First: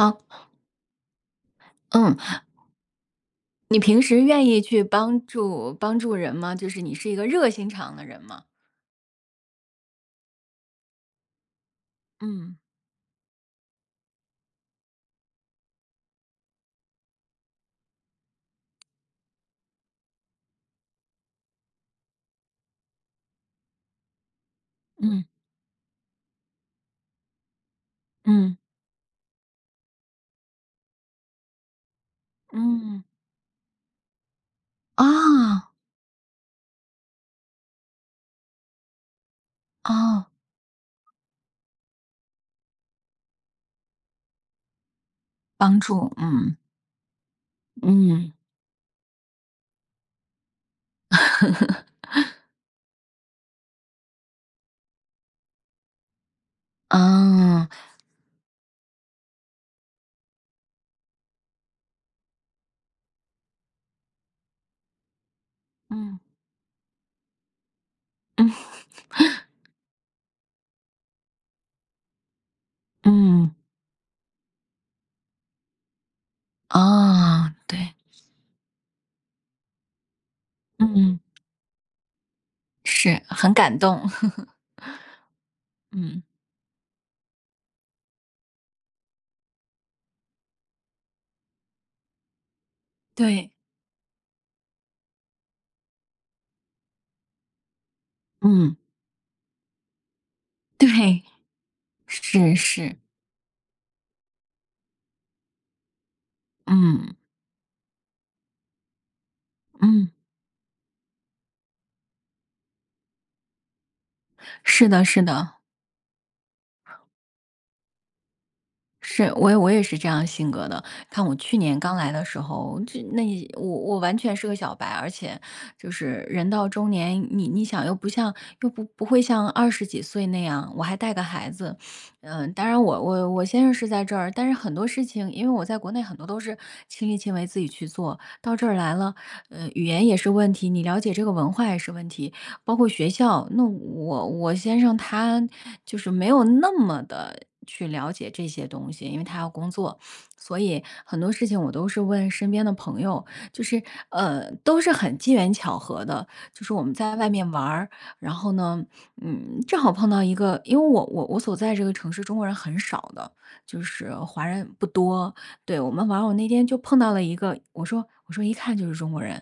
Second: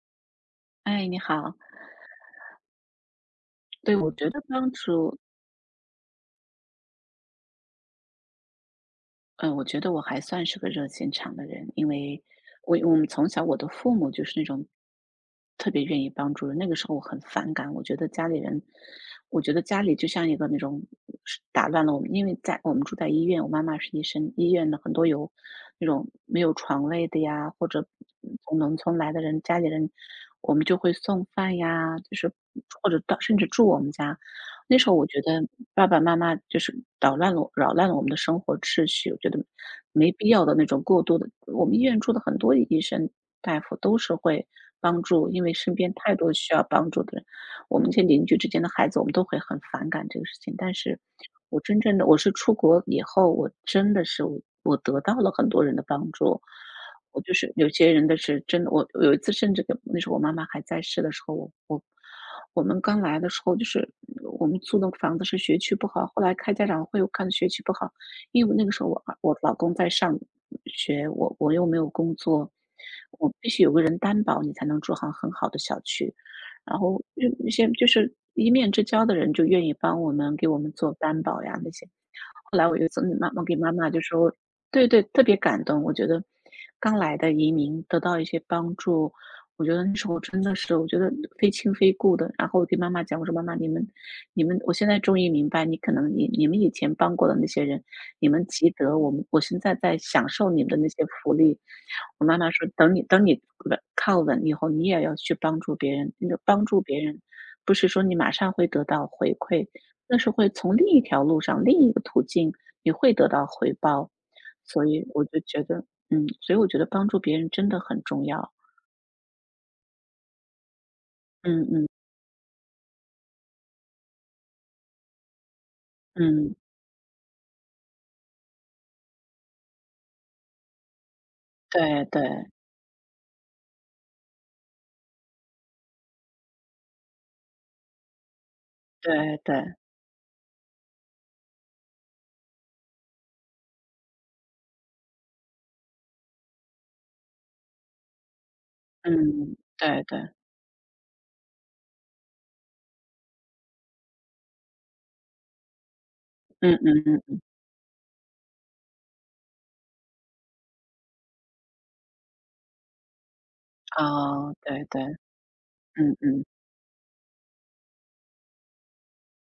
好，哎，你好。嗯，你对，平我时觉得愿意当去初帮助帮助人吗？就是你是一个热心肠的人吗？嗯，我觉得我还算是个热心肠的人，因为嗯我们从小我的父母就是那种特别愿意帮助人。那个时候我很反感，我觉得家里就像一个那种是打乱了我们，因为在我们住在医院，我妈妈是医生，医院的很多嗯有那种没有床位的呀，或者嗯从农村来的人，家里人我们就会送饭呀，就是或者嗯，到甚至住我们家。那时候我觉得啊爸爸妈妈就是捣乱了扰乱了我们的生活秩序，我觉得没必啊，要的那种过多的我们医院住的很多医生大夫都是会帮助，因为身帮边助，太多需嗯要帮助的人，我们这些邻嗯，居之间的孩子，我们都会很反感这个事情。但是我真正的 我是出国以后，我真的是我得到了很多人的帮助。我就是啊，有些人的是真的，我有一次甚至跟那时候我妈妈还在世的时候，我们刚来的时候，就是我们租的房子是学区不好，嗯后来开家长会，我看学区不好，因嗯为那个时候我老公在上学，我又没有工作，我必嗯，须有个人担保，你才能住上很好的小区。然后就一啊，些就对，是一面之交的人就愿意帮我们给我们做嗯，担保呀那些，后来我就送给是妈我很给妈感妈就动，说 对对，特别感动。我觉嗯，得刚来的移民得到一些帮助，我觉得那时候真的是，我觉得非亲非故的。然后我给妈妈讲，我说妈对，妈，你们，我现在终于明白，你可能你们以前帮过的那些人，你们积嗯德，我现在在享受你们的那些对，福利。我妈妈是说，等是，你等你稳以后，你也要去帮助别人，那个帮助别嗯人。不是说你马上会得到回馈，嗯，那是会从另一条路上、另一个途径，你会得到回报。所是的，以是我就的，觉得嗯，所以我觉得帮助别人真的很重要。是，我也是这样性格的。看我去嗯年嗯刚来的时候，就那一我我完全是个小白，而且就是人嗯，到中年，你想又不会像20几岁那样，我还带个孩子，对对嗯，当然我先生是在这儿，但是很多事情，因为我在国内很多都是亲力亲为自己去做，到这儿来了，对对，语言也是问题，你了解这个文化也是问题，包括学校，那我先生他就是没有那么的去了解这些东西，因为他要嗯，工作，对对，所以很多事情我都是问身边的朋友，就是都是很机缘巧合的，就是嗯我们在嗯外嗯，面玩儿然后呢，嗯，正好碰到一个，因为我所在这个城市中国人很少的，就是华哦，人对不对，多，对，我们嗯玩儿我嗯那天就碰到了一个，我说一看就是中国人，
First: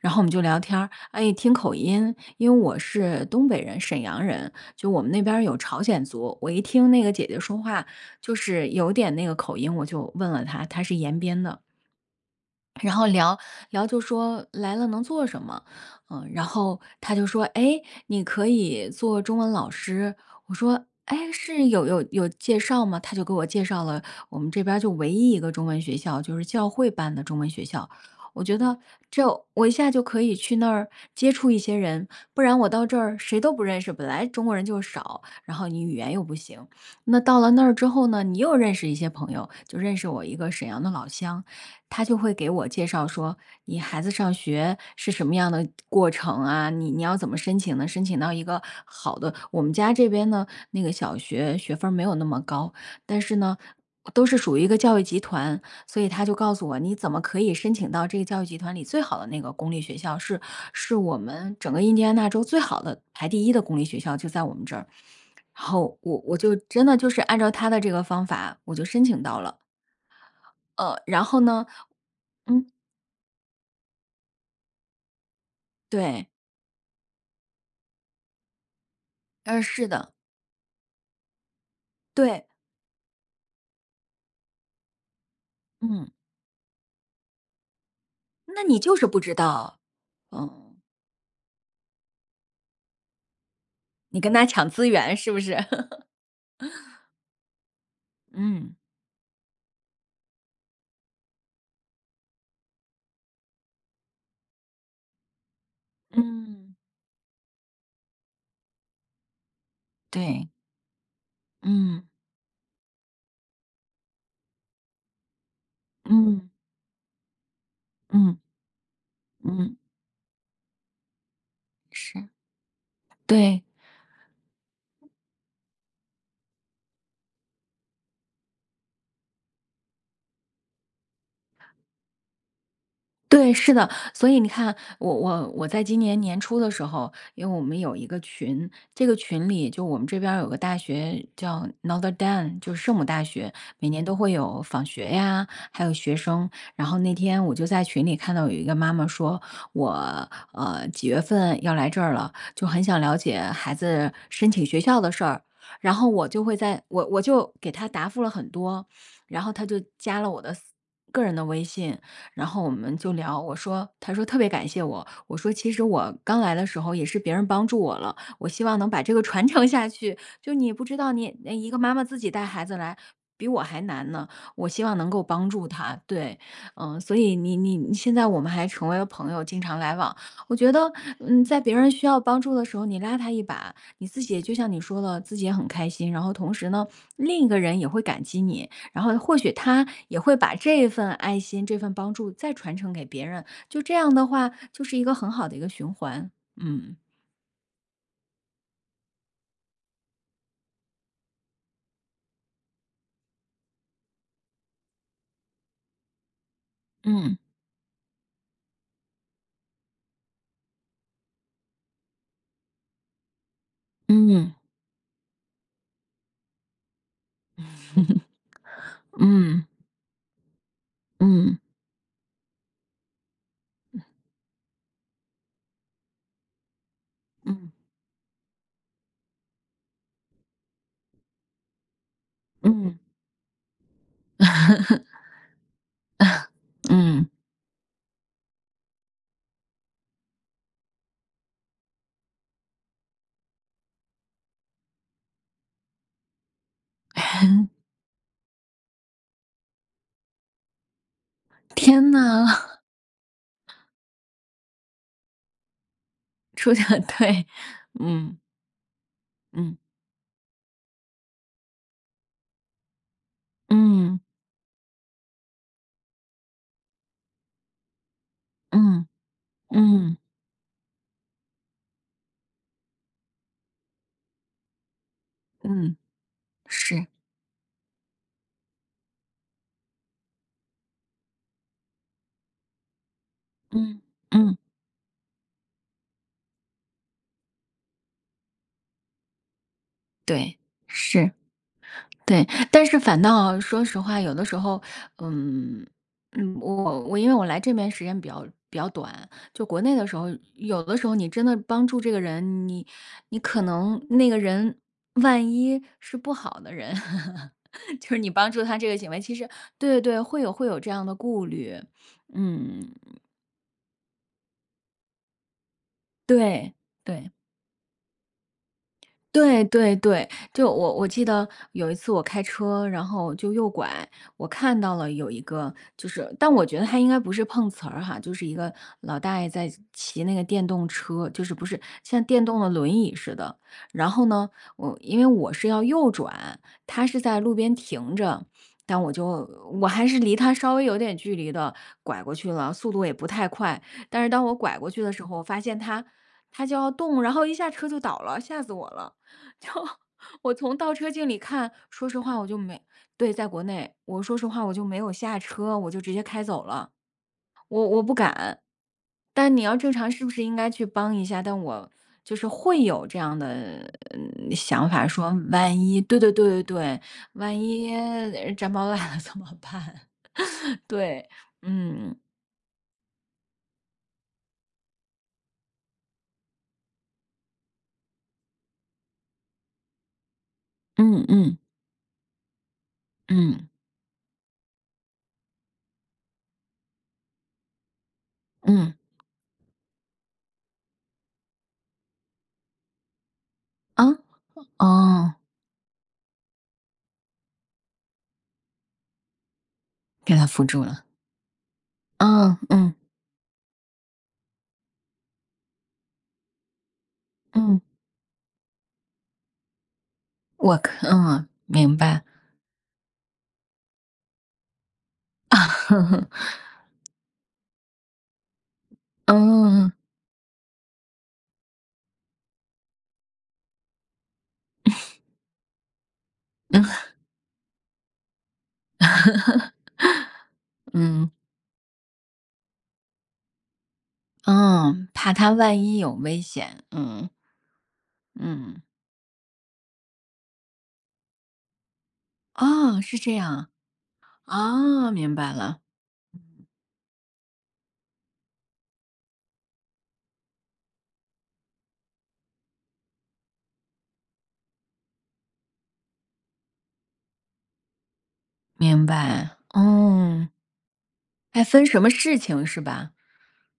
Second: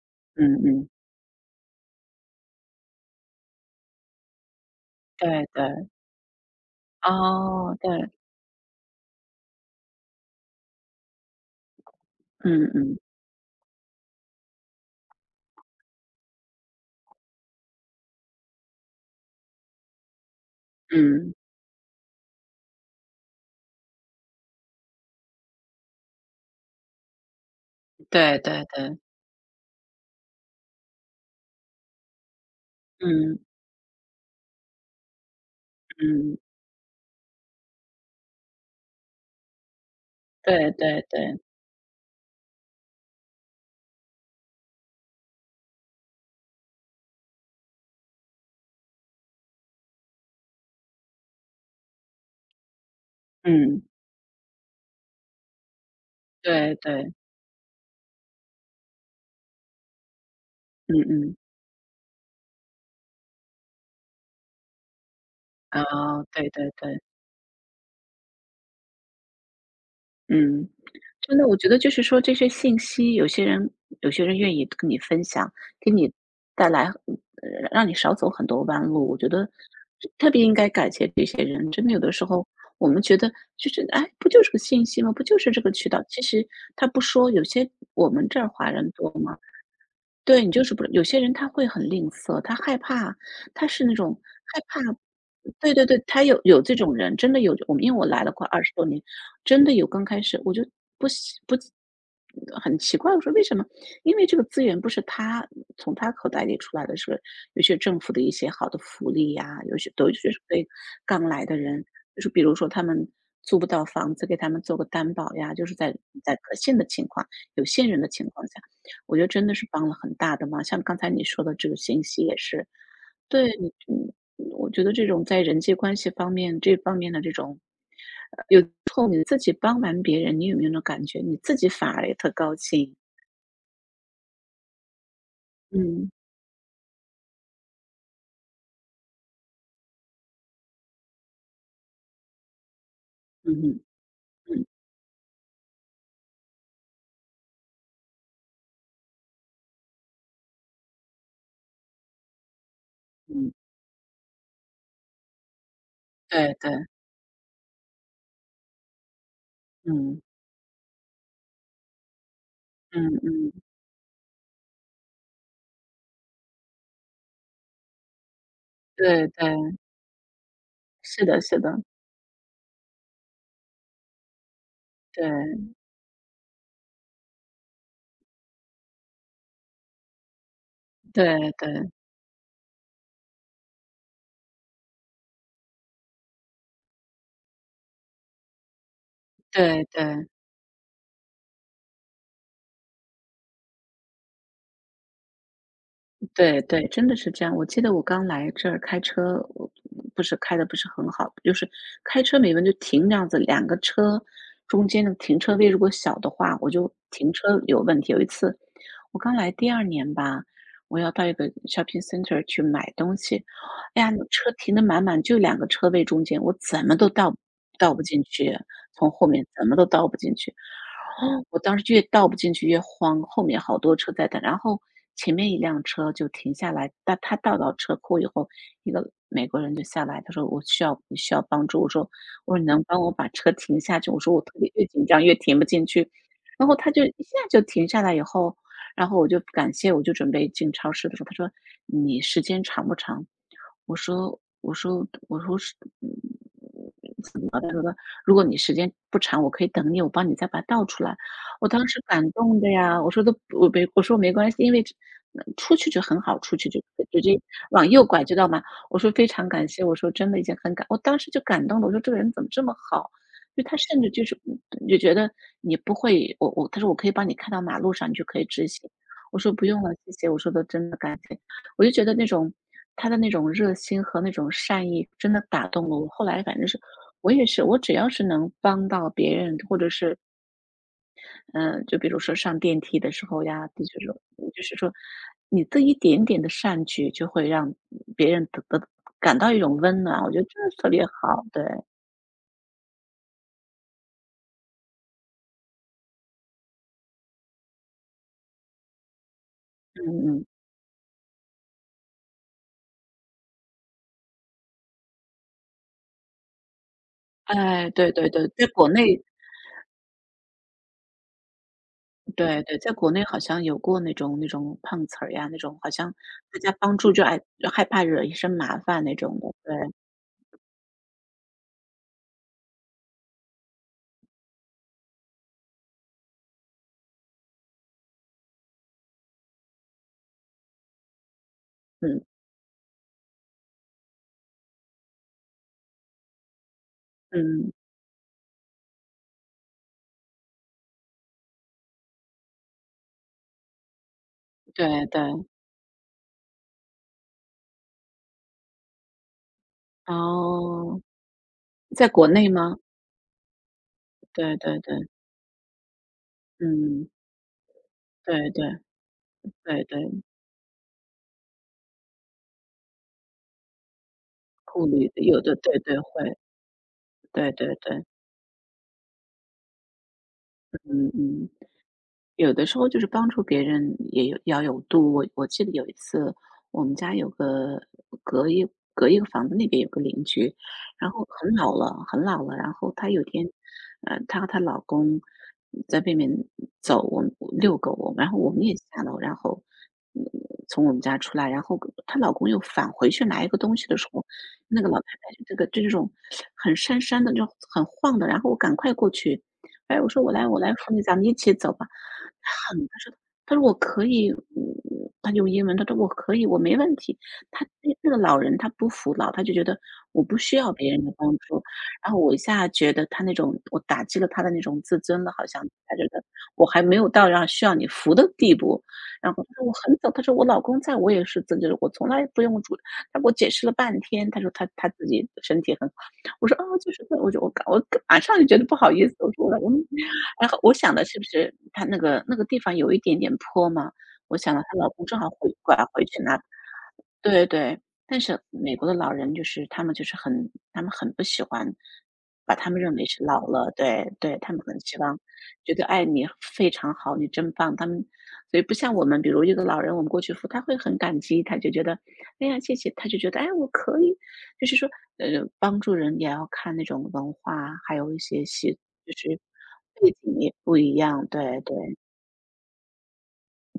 然后我们就嗯聊天儿，嗯，哎，听口音，因为我是东北人，沈阳人，就我们那边儿对有朝对，鲜族。我一听那个姐姐说哦，话，对，就是有点那个口音，我就问了她，她是延边的。嗯然嗯后聊聊就说来了能做什么，嗯，然后他就说，哎，你可以做中文老师。我说，哎，嗯，是有介绍吗？他就给我介绍了我们这边儿就唯一一个中文学校，就是教会办的中文学校。对我觉对得对，这我一下就可以去那儿接触一些人，不然我到这儿嗯谁都不认识，本来中国人就少，然后你语言又不嗯，行，那到了那儿之后呢，你又认识一些朋友，就认识我一个沈对阳的对老对，乡。他就会给我介绍说，你孩子上学是什么样的过程啊？你要怎么申请呢？申请到一个好的，我们家这边呢，那个小学学分儿没有那么高，但是呢，嗯，都是属于一个教育集团，所以他就告诉对我，你怎对，么可以申请到这个教育集团里最好的那个公立学校？是是嗯我嗯，们整个印第安纳州最好的排第一的公立学校就在我们这儿。然后我哦，我对就对真的对，就是按照他的这个方法，我就申请到了。嗯。然真后的，我呢，觉得就是说这些嗯，信息，有些人愿意跟你分享，给你对，带来让你少走很多弯路。我觉得是的，特别应该感谢这些人，真的有的时对，候我们觉得就是，哎，不就是个信息吗？不就是这个渠道？嗯，其实他不说，我们这儿那华你人就是多不知吗？道，对，你就是嗯，不有些人他会很吝啬，他害怕，他是那种你跟他害抢怕资源是不是？对对对，他有这种人，真的有，我们因为我来了快二十嗯多年，真的有刚开始我就不喜不很奇怪，我说为什么？因为这个资源不是他从他口袋里嗯，出来的，是有些政府的一些好的福利呀，有些都是对，对刚来的人，嗯就是比如说他们租不到房子，给他们做个担保呀，就是在嗯嗯可信的情况、有信任的情嗯，况下。我觉得真的是嗯帮了很大的忙，像刚才你说的这个信息是，也是，对，对，你嗯，我觉得这种在人际关系方面这方面的这种，有时候你自己帮完别人，你有没有那种感觉，你自己反而也特高兴？对，是的，所以你看，我在今嗯，年年初的时候，因为我们有一个群，这个群里就我们这边儿有个大学叫 Notre Dame，就是圣母大学，嗯哼，每年都会有嗯访学呀，还有学生。然后那天我就在群里看到有一个妈妈说，我几月份要来这儿了，就很想了解嗯孩子申请学校的事儿。然后我就对对给他答复了很多，然后他就加了我的个人的微信。然后我们嗯就嗯聊，我嗯，说，他说特别感谢我，我说其实我刚来的时候也是别人帮助我了，我希望能把这个对传承对，下去。就你不知道是你，的那是一个的，妈妈自己带孩子来。比我还难呢，我希望能够帮助对她，对，嗯，所以你现在我们还成为了朋友，经常来往。我觉得，嗯，对在别人对需要帮助的时候，你拉他一把，你自己也就像你说的，自己也很开心，然后同时呢，另一个人也会感激你。然后或许对他也对。会把这份爱心、这份帮助再传承给别人，就这样的话，就是一个很好的一个循环。对对，嗯。真的是这样。我记得我刚来这儿开车，我不是开的不是很好，就是开车没问题，就停这样子，两个车中间的停车位如果小的话，我就停嗯车有问题。有一次，我刚来第二年吧，我要到一个 shopping center 去买东西，哎呀，车嗯停的满满，就两个车位中间，我怎么都倒不进去，从后面嗯怎么都倒不进去。嗯我当时越倒不进去越慌，后面好多车在等，然后前面一辆车就停下来，但他倒嗯到车库以后，一个美国人就下来，他说："我需要你需要帮助。"我说："我说你能嗯 帮我把车停下去？"我说："我特别越紧张 越停不进去。"然后他就一嗯，下就停下来以后，然后我就感谢，我就准备进超市的时候，他说："你时间长不长？"我说："我说我说是嗯，怎么了？的？"如果你时间不长，我可以等你，我帮你再把它倒出来。我当时天感呐，动的呀，我说都不我没我说没关系，因为这出去就很好，出去出就的直接对，往右拐，知嗯道吗？我说非常感嗯谢，我说真的已经我当时就感动了，我说这个人怎么这么好？就他甚至嗯就觉得你不会，我他说我可以帮你开到马路上，你就可以直行。嗯我说不用了，谢嗯谢，我说的真的感谢。我就觉得那种他的那种热心和那种善意，真的打动嗯，了我。后来反正是是，我也是，我只要是能帮到别人，或者是就比如说上电梯的时候呀，就是嗯说嗯，就是说你这一点点的善举，就会让别人得感到一种温暖。我觉得对，真的特别是。好，对，对，但是反倒说实话，有的时候，嗯嗯，我因为我来这边时间比较短，就国内的时候，嗯嗯。有的时候你真的帮助这个人，你可能那个人万一是不好的人，哎，就对是你对对，帮助在他这国个行为，内，其实对对对，会有这样的顾虑，对对，嗯，在国内好像有过那种那种碰瓷儿呀，那种好像大对家帮助对。就害怕惹一身麻烦那种的，对对，对对，就我记得有一次我开车，然后就右拐，我看到了有一个，就是，但我觉得他应该不是碰瓷儿哈，就是一个老大爷在骑那个电动车，就是不是嗯。像电动的轮椅似的。然后呢，我因为我是要右转，他是在路嗯，边停着，但我还是离他稍微有点距离的拐过去了，速度也不太快。但是当我拐过去对的对，时候，我发现他就要动，然后一下车就倒了，吓死我了。就 然我从倒后车镜里看，在说实国话我内就吗？没对，在国内，我说实对话我对就没对，有下车，我就直接开走了，嗯，我不对敢。对但你要对正常对，是不是应该去帮一下？但我就是会有这样的嗯顾想法，虑说有的，万对对一，对对会，对对对，对万对一对，长毛来 了怎么办？嗯对，嗯。嗯有的时候就是帮助别人也有要有度。我记得有一次，我们家隔一隔一个房子那边有个邻居，然嗯后很嗯老了，很老了。然后她有天，嗯她和她老公在外面走，我遛狗，然后我们也嗯下楼，然后嗯从我们家出来，然后她老公又返回去拿一个东西的啊时候，那个老太哦，太就这种很姗姗的，就很晃的。然后我赶快过去，哎，我说我给他来，我扶来住扶你，了，咱们一起走吧。嗯嗯他说我可以，嗯，他用英文，他说我可以，我没问题。嗯，那个老人他不服老，他就觉得我不需要我别人可的帮嗯助。明然后白 我一下觉得他那种我打击了他的那种自尊了，好像他觉得 我还没有到让需要你服的地步。然后他说我嗯，很早，他说我老公在我也是自己，我从来不用主，他给我解释了半天，他说他自己身体很好。我说啊，嗯就是我马上就觉得不好意思，我说我们然后我想的是不嗯，是他那个地方有一点点坡嘛，我想了她老公嗯，正好怕他回拐万一回有去危拿。险，嗯，对对，但是美嗯，国的老人就是他们很不喜欢把他们认哦，为是是这老样，了，对对，他们很希啊，望明白觉了，得，哎，你非常好，你真棒。他们所以不像我们，比如一个老人，我们过去扶他会很感激，他就觉得，哎呀，谢谢，他就觉得，哎，我可以，就是说，帮助人也要看那种文化，还有一些习，明就是白，背景哦，也不一样，对还分对。什么事情是吧？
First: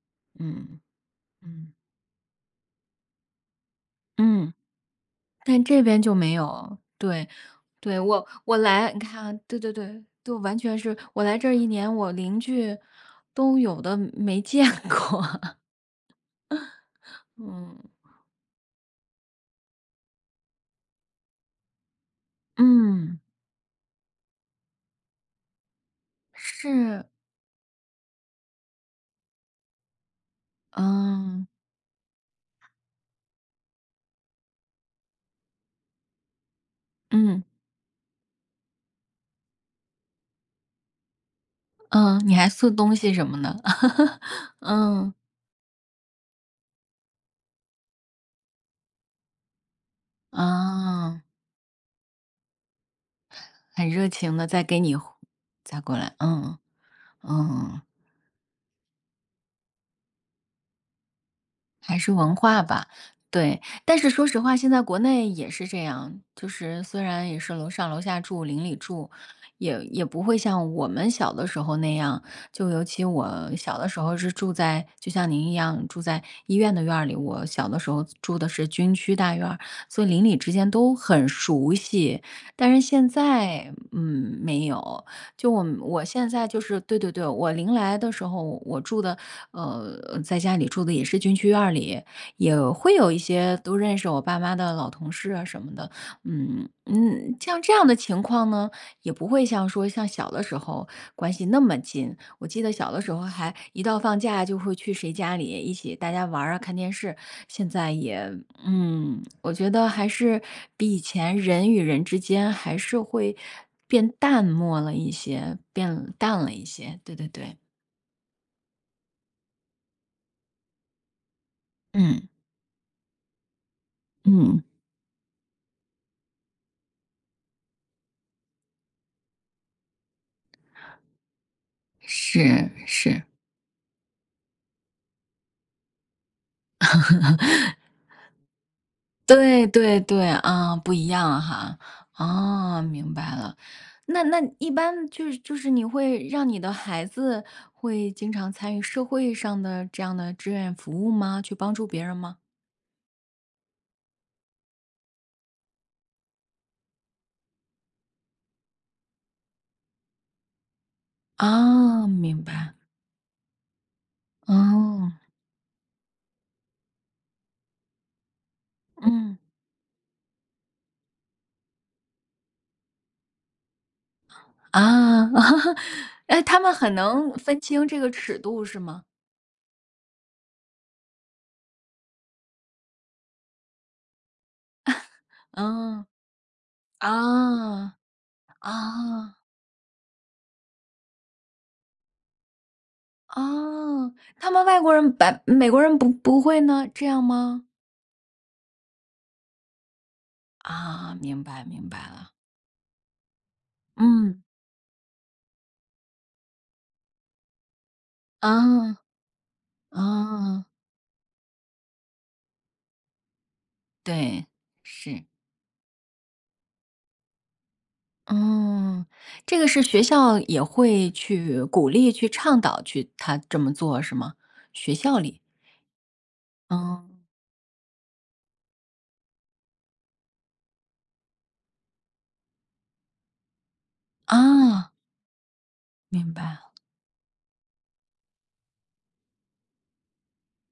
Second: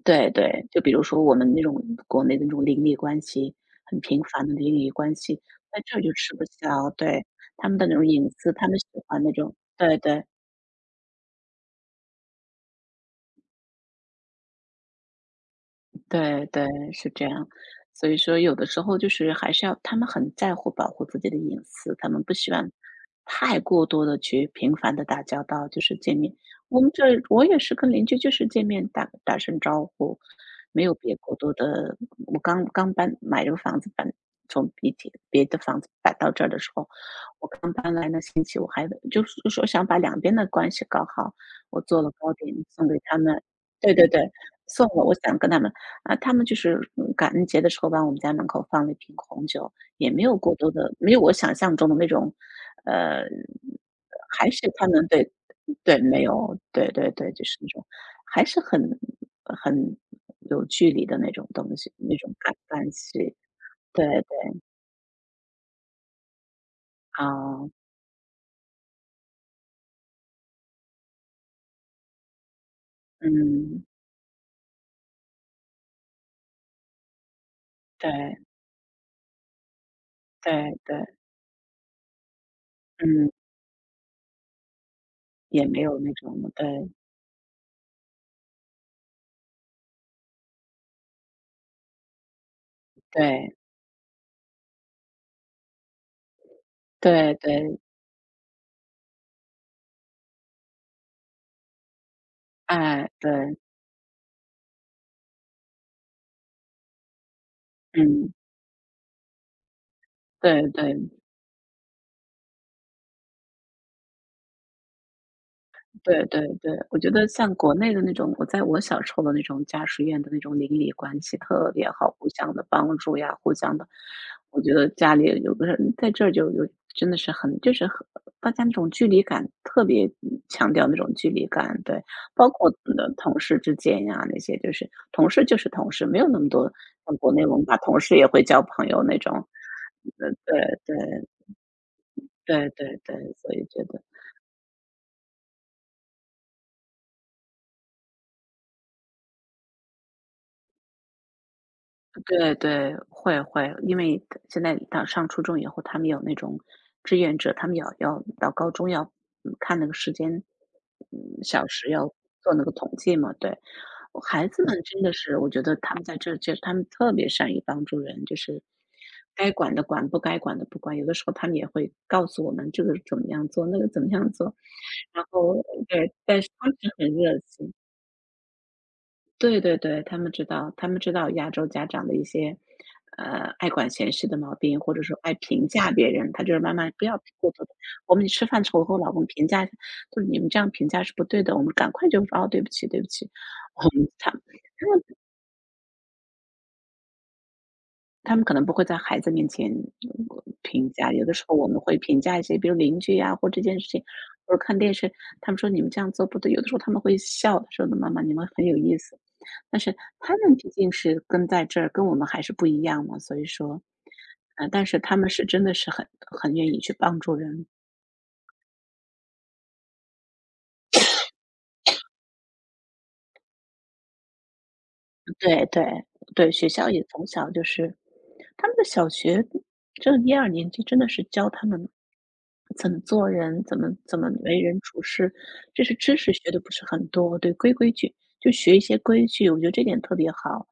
对对，嗯，就比如说我们那嗯，种国内的那种邻里关系，很频繁嗯，的邻里关系，但在这这边儿就就没吃不有，消，对，对，他们的那对，种我隐私，我他们喜来，你欢看那啊种。对对对对，对，就完全是我来这儿一年，我邻居都有的没见过，对对，是这 样。嗯所以说，有的时候就是还是要他们很在乎保护自己的隐私，他们不喜欢嗯，太过多的去频繁的打交道，就是见面。我们这是，我也是跟邻居就是见面打打声招呼，没有别过嗯多的。我刚买这个房子搬从别的房子搬到这儿的时候，嗯。我刚搬来那星期，我还就是说想把两边的关系搞好，我做了嗯，糕你还点送送东给西他什么们。的。对对 对，送了嗯，我想跟他们。啊，他们就是，嗯感恩节的时候往我们家门口放了一瓶红酒，也没有过多的没有啊，我想象中的那种，呃，很热情的还是再给他你们对。再过对，来，没嗯，有，对对对，就是那嗯。种还是很很有距离的那种东西，还是那种文感化吧，关系。对。但对是说实话，对，现在国内也是这样，就是虽然也是啊，楼上楼下住、邻里住，也不会像我们小的时候那样。就尤其我小嗯，的时候是住在，就像您一样住在医院的院儿里，我小的时候住对的是军区大院儿所以邻里之间对都对，很熟悉。但是现嗯，在，嗯，没有。就我也们没有我那现在种。就对是对对对，我临来的时候，我住的呃，在家里住的也是军区院儿里，也会有一对些都认识我爸妈的老同事啊什么的。嗯对嗯，像这对，样的情况呢，也不会像小的时候关系那么近。我记得小的哎，时候还对，一到放假就会去谁家里一起大家玩儿啊看电视，现在也嗯，嗯，我觉得还是对比以对。前人与人之间还是会变淡漠了一些，变对淡对了一对，我些。觉对对得像对，国内的那种，我在我小时候的那种家属院的那种邻里关系特别好，嗯互相的帮助呀，互相的，嗯，我觉得家里有个人在这儿就有真的是很就是很大家那种距离感特别嗯强调那种距离感，对，包是括们的是，同事之间呀那些，就是同事就是同事，没有那么多像国内文化，同事也会交朋友那种。对对对，啊，对不一对样哈，对哦，对明对，白所了。以觉得。那一般就是你会让你的孩子会经常参与社会上的这样的志愿服务吗？去帮助别人吗？对对，会会，因为现在到上初中以后，他们有那种志愿者，他们要到高中要嗯看那个时间，嗯，小时啊，要明做那个白，统计嘛。对，孩子们真哦，的是，我觉得他们在这，他们特别善于帮助人，就是嗯。该管的管，不该管的不管。有的时候他们也会告诉我们这个怎么样做，那个怎么样做，然啊，后 对，哎，但是他他们们是很很能热分情。清这个尺度是吗？对对对，他们知道，他们知道亚洲家长的一些，爱管闲事的毛病，或者说爱评价嗯，别人。他就是妈妈不要过多的，啊，我们吃饭的时候我和我老公啊，评价，就是你们这样评价是不对的，我们赶快就说哦，对不起，对不起。我们啊，他他们外国人白美国人不会呢，这样吗？他们可能不会在孩子面前评价，啊，有的明时候白我们明会白评了，价一些，比如邻居呀，或这件事情，嗯，或者看电视，他们说你们这样做不对，有的时候他们会笑，说的妈妈你们很有意啊，思。但是他们啊，毕竟是跟在这儿，跟我们还是不一样嘛，所以说，对，但是他是，们是真的是很很愿意去帮助人。嗯，这个是学校也会去鼓励、去倡导去他这么做是吗？学校里，对对，对，学校也嗯，从小就是他们的小学，这一二年级真的是教他们怎么做人，怎么为人啊，处事，这是知明识学白。的不是很多，对，规规矩，就学一些规矩，我觉得这点特别好，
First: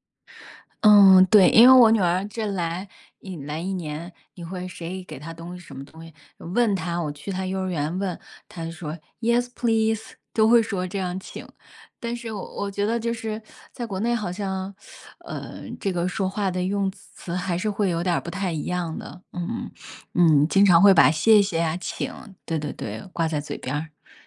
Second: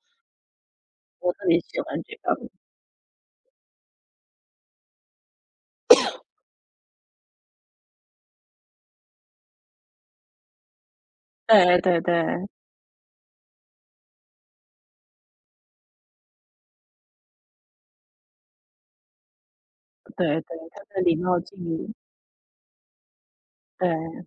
嗯，我特对，别因为喜我女欢这儿个。一来一年，你会谁给她东西什么东西，问她，我去她幼儿园问，她就说 yes please，都会说这样请。对对但是对，我觉得就是在国内好像，这个说话的用词还是会有点儿不太一样的，嗯对嗯，对，经常他们会的把礼貌谢谢敬呀、语，请，对对对，挂在嘴边儿对。